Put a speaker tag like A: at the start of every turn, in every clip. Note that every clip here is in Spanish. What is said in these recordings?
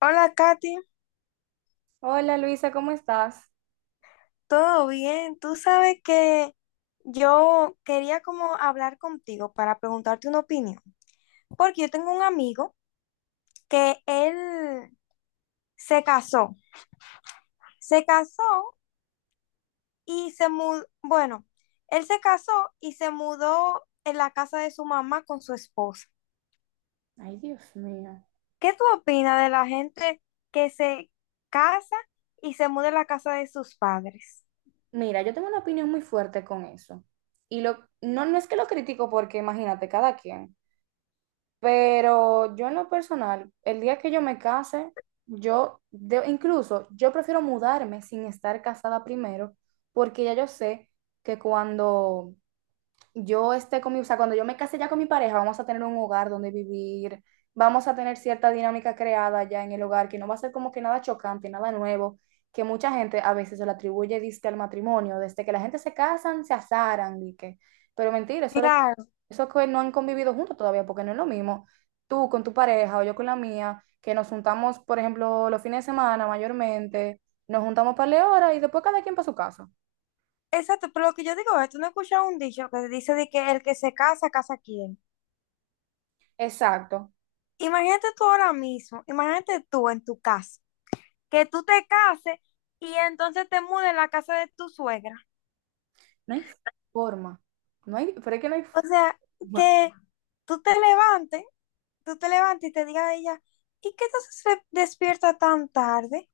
A: Hola Katy,
B: Hola Luisa, ¿cómo estás?
A: ¿todo bien? Tú sabes que yo quería como hablar contigo para preguntarte una opinión, porque yo tengo un amigo que él se casó, se casó y se mudó, bueno, él se casó y se mudó en la casa de su mamá con su esposa.
B: Ay, Dios mío.
A: ¿Qué tú opinas de la gente que se casa y se muda en la casa de sus padres?
B: Mira, yo tengo una opinión muy fuerte con eso. Y lo, no, no es que lo critico porque imagínate, cada quien. Pero yo en lo personal, el día que yo me case, yo, incluso, yo prefiero mudarme sin estar casada primero, porque ya yo sé que cuando yo esté con mi, o sea, cuando yo me case ya con mi pareja, vamos a tener un hogar donde vivir, vamos a tener cierta dinámica creada ya en el hogar, que no va a ser como que nada chocante, nada nuevo, que mucha gente a veces se lo atribuye, diste al matrimonio, desde que la gente se casan, se asaran, y que, pero mentira, eso,
A: Claro.
B: eso que no han convivido juntos todavía, porque no es lo mismo tú con tu pareja o yo con la mía, que nos juntamos, por ejemplo, los fines de semana mayormente, nos juntamos para la hora y después cada quien para su casa.
A: Exacto, pero lo que yo digo es, tú no escuchas un dicho que dice de que el que se casa, casa quién.
B: Exacto.
A: Imagínate tú ahora mismo, imagínate tú en tu casa, que tú te cases y entonces te mudes en la casa de tu suegra.
B: No hay forma. No hay, pero es que no hay
A: O sea,
B: forma.
A: que tú te levantes, tú te levantes y te digas a ella, ¿y qué te haces despierta tan tarde?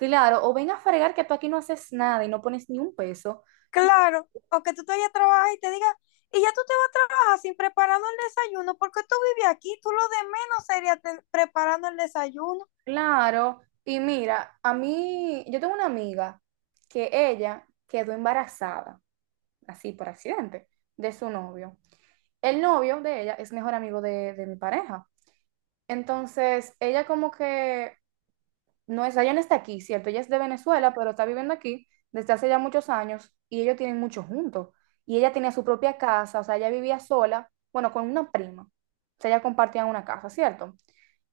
B: Claro, o ven a fregar que tú aquí no haces nada y no pones ni un peso. Tú-
A: Claro, o que tú te vayas a trabajar y te digas, y ya tú te vas a trabajar sin preparando el desayuno, porque tú vives aquí, tú lo de menos sería preparando el desayuno.
B: Claro. Y mira, a mí, yo tengo una amiga que ella quedó embarazada, así por accidente, de su novio. El novio de ella es mejor amigo de mi pareja. Entonces, ella como que no es, ella no está aquí, ¿cierto? Ella es de Venezuela, pero está viviendo aquí desde hace ya muchos años y ellos tienen mucho juntos. Y ella tenía su propia casa, o sea, ella vivía sola, bueno, con una prima. O sea, ella compartía una casa, ¿cierto?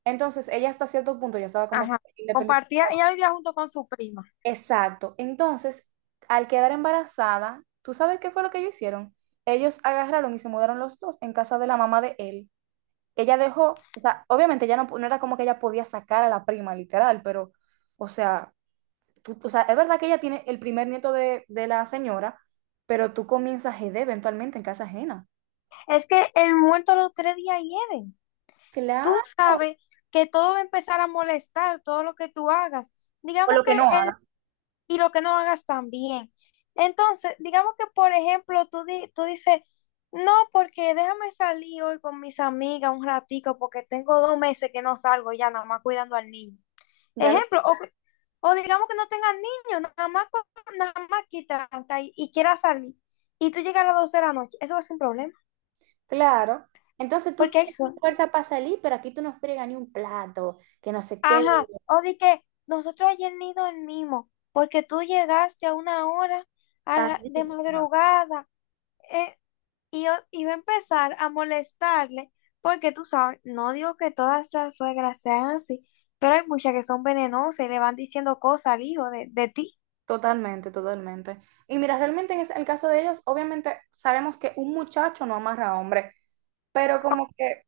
B: Entonces, ella hasta cierto punto ya estaba como
A: Ajá.
B: independiente.
A: Compartía, ella vivía junto con su prima.
B: Exacto. Entonces, al quedar embarazada, ¿tú sabes qué fue lo que ellos hicieron? Ellos agarraron y se mudaron los dos en casa de la mamá de él. Ella dejó, o sea, obviamente ya no, no era como que ella podía sacar a la prima, literal, pero, o sea, tú- o sea, es verdad que ella tiene el primer nieto de la señora, pero tú comienzas GD eventualmente en casa ajena.
A: Es que el muerto los tres días hieren. Tú
B: Claro.
A: sabes que todo va a empezar a molestar, todo lo que tú hagas.
B: O
A: Digamos
B: lo que no
A: que el,
B: haga.
A: y lo que no hagas también. Entonces, digamos que, por ejemplo, tú, tú dices, no, porque déjame salir hoy con mis amigas un ratico, porque tengo 2 meses que no salgo ya nada más cuidando al niño.
B: Ya lo,
A: Ejemplo, o, o digamos que no tengan niños, nada más, nada más quitan y quiera salir. Y tú llegas a las 12 de la noche, eso va a ser un problema,
B: claro. Entonces tú
A: porque hay
B: tienes
A: sol.
B: fuerza para salir, pero aquí tú no friegas ni un plato, que no sé qué.
A: Ajá, o de que nosotros ayer ni dormimos, porque tú llegaste a una hora de
B: Tardísimo.
A: madrugada eh, y va a empezar a molestarle, porque tú sabes, no digo que todas las suegras sean así, pero hay muchas que son venenosas y le van diciendo cosas al hijo de ti.
B: Totalmente, totalmente. Y mira, realmente en el caso de ellos, obviamente sabemos que un muchacho no amarra a hombre, pero como que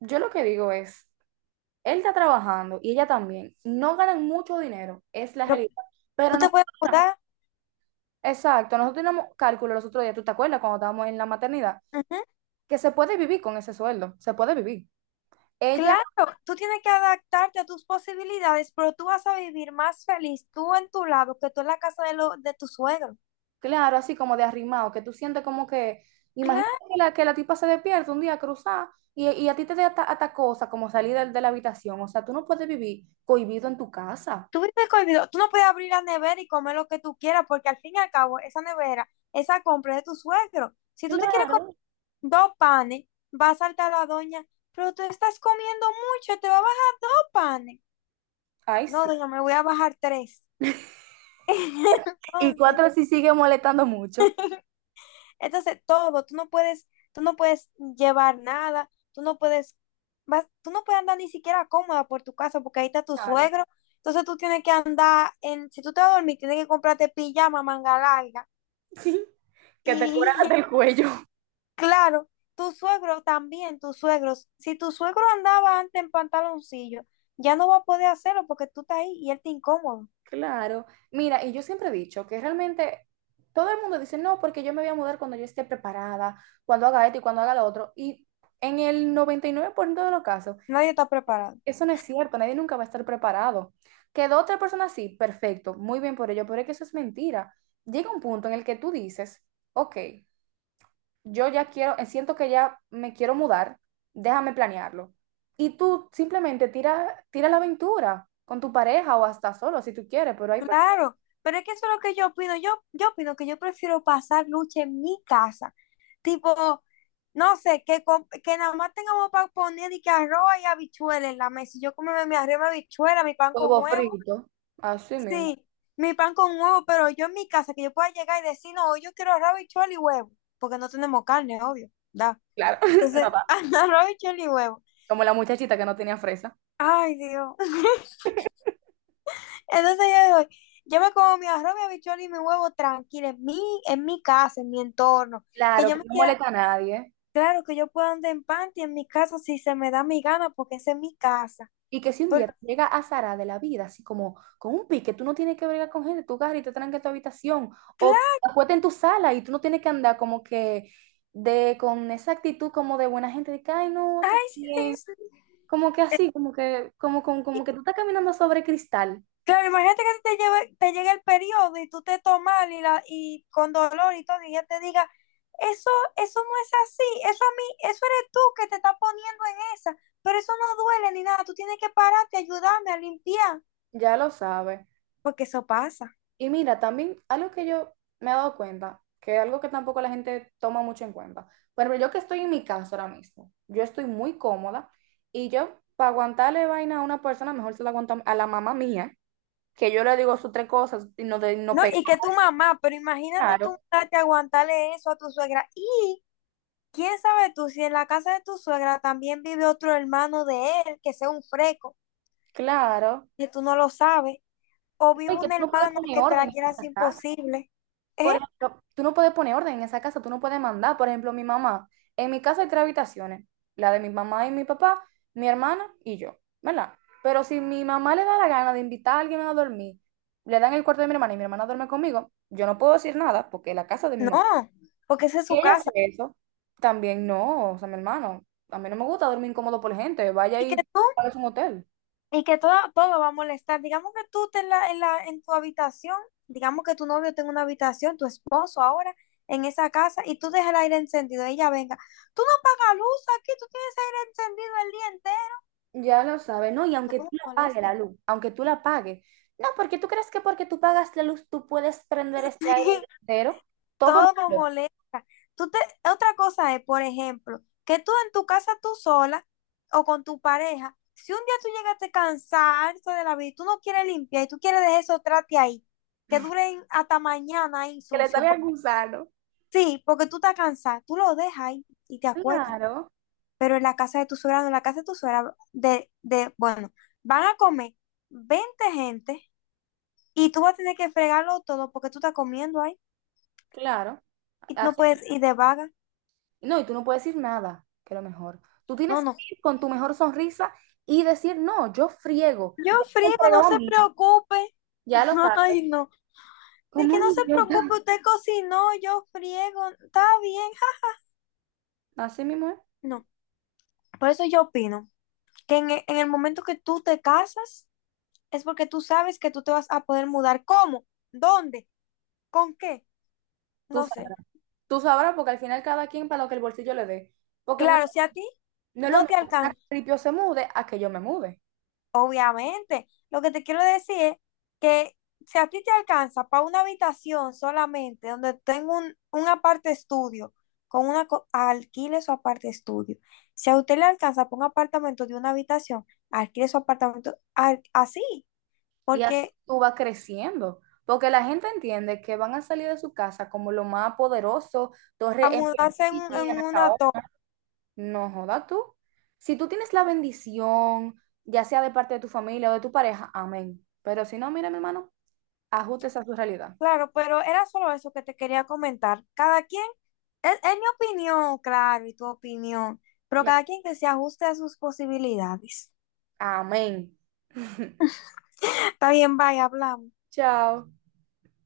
B: yo lo que digo es, él está trabajando y ella también, no ganan mucho dinero, es la
A: Pero
B: realidad,
A: tú
B: pero no.
A: te puedes mudar.
B: Exacto, nosotros tenemos cálculo los otros días, ¿tú te acuerdas cuando estábamos en la maternidad?
A: Ujú.
B: Que se puede vivir con ese sueldo, se puede vivir. Ella,
A: Claro, tú tienes que adaptarte a tus posibilidades, pero tú vas a vivir más feliz tú en tu lado que tú en la casa de, lo, de tu suegro.
B: claro, así como de arrimado, que tú sientes como que, imagínate
A: Claro,
B: que la tipa se despierta un día cruzada y a ti te da hasta, hasta cosa como salir del de la habitación, o sea, tú no puedes vivir cohibido en tu casa.
A: tú vives cohibido. Tú no puedes abrir la nevera y comer lo que tú quieras, porque al fin y al cabo, esa nevera, esa compra es de tu suegro. Si tú te quieres comer
B: Claro.
A: dos panes, va a saltar la doña, pero tú estás comiendo mucho, te va a bajar dos panes.
B: Ay,
A: No,
B: sí.
A: doña, me voy a bajar tres.
B: Y
A: Entonces.
B: cuatro sí sigue molestando mucho.
A: Entonces, todo, tú no puedes llevar nada, tú no puedes, tú no puedes andar ni siquiera cómoda por tu casa porque ahí está tu
B: Claro.
A: suegro. Entonces tú tienes que andar en, si tú te vas a dormir, tienes que comprarte pijama, manga larga.
B: Sí. Que te cura
A: Y
B: hasta el cuello.
A: claro, tu suegro también, tus suegros, si tu suegro andaba antes en pantaloncillo, ya no va a poder hacerlo porque tú estás ahí y él te incómodo.
B: Claro. Mira, y yo siempre he dicho que realmente todo el mundo dice, no, porque yo me voy a mudar cuando yo esté preparada, cuando haga esto y cuando haga lo otro. Y en el 99% de los casos,
A: Nadie está preparado.
B: eso no es cierto, nadie nunca va a estar preparado. Quedó otra persona así, perfecto, muy bien por ello, pero es que eso es mentira. Llega un punto en el que tú dices, ok, yo ya quiero, siento que ya me quiero mudar, déjame planearlo. Y tú simplemente tira, tira la aventura con tu pareja o hasta solo si tú quieres, pero hay personas.
A: Claro, pero es que eso es lo que yo opino. Yo opino que yo prefiero pasar lucha en mi casa. Tipo, no sé, que, que nada más tengamos para poner y que arroz y habichuelas en la mesa. Y yo como mi arroz, y mi habichuela, mi pan con
B: Huevo
A: huevo.
B: frito, así mismo.
A: Sí, mi pan con huevo, pero yo en mi casa, que yo pueda llegar y decir, no, hoy yo quiero arroz, habichuela y huevo. Porque no tenemos carne, obvio, da.
B: Claro, no
A: Entonces,
B: va.
A: arroz, habichuela y huevo.
B: Como la muchachita que no tenía fresa.
A: Ay, Dios. Entonces yo digo, yo me como mi arroz, mi habichuela y mi huevo tranquilo en mi casa, en mi entorno. Que
B: Claro,
A: yo
B: que
A: me
B: no
A: quiera,
B: molesta a nadie.
A: claro que yo pueda andar en panty en mi casa si se me da mi gana, porque esa es mi casa.
B: Y que si un día
A: Porque,
B: te llega a Sara de la vida, así como con un pique, tú no tienes que bregar con gente, tú agarras y te tranca en tu habitación, o
A: claro,
B: te acuestas en tu sala y tú no tienes que andar como que de con esa actitud como de buena gente, de que, ay, no, todo
A: ay, sí,
B: bien,
A: sí, sí.
B: como que
A: Eh,
B: así, como que, como que tú estás caminando sobre cristal,
A: claro, imagínate que a ti te llegue el periodo y tú te tomas y, la, y con dolor y todo, y ella te diga, eso, eso no es así, eso a mí, eso eres tú que te estás poniendo en esa, pero eso no duele ni nada, tú tienes que pararte, ayudarme a limpiar,
B: ya lo sabes.
A: porque eso pasa.
B: Y mira, también algo que yo me he dado cuenta, que es algo que tampoco la gente toma mucho en cuenta. Bueno, yo que estoy en mi casa ahora mismo, yo estoy muy cómoda y yo para aguantarle vaina a una persona, mejor se la aguanto a la mamá mía, que yo le digo sus tres cosas y no, de, no
A: No,
B: pego.
A: y que tu mamá, pero imagínate tú
B: Claro,
A: mudarte a aguantarle eso a tu suegra. Y quién sabe tú si en la casa de tu suegra también vive otro hermano de él que sea un freco,
B: claro.
A: que tú no lo sabes, o vive
B: Y que tú
A: una
B: no puedes
A: hermana
B: poner
A: que te
B: orden
A: la
B: en
A: quieras
B: esa casa.
A: imposible. ¿Eh?
B: Por ejemplo, tú no puedes poner orden en esa casa, tú no puedes mandar. Por ejemplo, mi mamá. En mi casa hay tres habitaciones, la de mi mamá y mi papá, mi hermana y yo, ¿verdad? Pero si mi mamá le da la gana de invitar a alguien a dormir, le dan el cuarto de mi hermana y mi hermana duerme conmigo, yo no puedo decir nada porque es la casa de mi mamá.
A: No, porque esa es
B: Si
A: su
B: ella hace
A: casa.
B: eso, también no, o sea, mi hermano, a mí no me gusta dormir incómodo por gente, vaya
A: Y que
B: y
A: tú
B: pague un hotel.
A: y que todo, todo va a molestar. Digamos que tú te en la, en la, en tu habitación, digamos que tu novio tenga una habitación, tu esposo ahora, en esa casa, y tú dejas el aire encendido, ella venga. Tú no pagas luz aquí, tú tienes aire encendido el día entero.
B: Ya lo sabe, ¿no? Y aunque
A: Todo
B: tú la pagues la
A: molesta.
B: luz, aunque tú la pagues, no, porque tú crees que porque tú pagas la luz tú puedes prender este aire entero, todo
A: Todo
B: malo,
A: molesta. Tú te, otra cosa es, por ejemplo, que tú en tu casa tú sola o con tu pareja, si un día tú llegaste cansarte de la vida y tú no quieres limpiar y tú quieres dejar esos trate ahí, que duren hasta mañana ahí
B: que le
A: sucio.
B: salga al gusano.
A: Sí, porque tú te cansas, tú lo dejas ahí y te acuestas.
B: Claro,
A: Pero en la casa de tu suegra, no, en la casa de tu suegra, de, bueno, van a comer 20 gente y tú vas a tener que fregarlo todo porque tú estás comiendo ahí
B: claro.
A: y tú no
B: Así-
A: puedes ir de vaga.
B: no, y tú no puedes decir nada, que lo mejor. Tú
A: No,
B: tienes que
A: no.
B: ir con tu mejor sonrisa y decir, no, yo friego,
A: Yo
B: ya me
A: friego, no
B: fregado a
A: se
B: mí,
A: preocupe.
B: ya lo sabes,
A: Ay, no. De
B: como
A: que
B: un
A: no se
B: idiota.
A: preocupe, usted cocinó, yo friego, está bien. Ja.
B: Así mismo es.
A: No. Por eso yo opino que en en el momento que tú te casas, es porque tú sabes que tú te vas a poder mudar. ¿Cómo? ¿Dónde? ¿Con qué?
B: Tú
A: No sé.
B: sabrás, tú sabrás porque al final cada quien para lo que el bolsillo le dé. Porque no.
A: Claro, si a ti
B: No es lo
A: no te
B: mismo que una
A: alcanza,
B: ripio se mude a que yo me mude.
A: obviamente. Lo que te quiero decir es que si a ti te alcanza para una habitación solamente, donde tengo un aparte estudio, con una alquile su aparte estudio. Si a usted le alcanza para un apartamento de una habitación, alquile su apartamento así,
B: Y así
A: porque
B: tú vas creciendo. Porque la gente entiende que van a salir de su casa como lo más poderoso,
A: a
B: torre en
A: mudarse en,
B: Piantini,
A: en
B: en
A: una
B: Acaona.
A: torre.
B: No joda tú. Si tú tienes la bendición, ya sea de parte de tu familia o de tu pareja, amén. Pero si no, mira, mi hermano, ajustes a su realidad.
A: Claro, pero era solo eso que te quería comentar. Cada quien, es mi opinión, claro, y tu opinión, pero
B: Claro.
A: cada quien que se ajuste a sus posibilidades.
B: Amén.
A: Está bien, bye, hablamos.
B: Chao.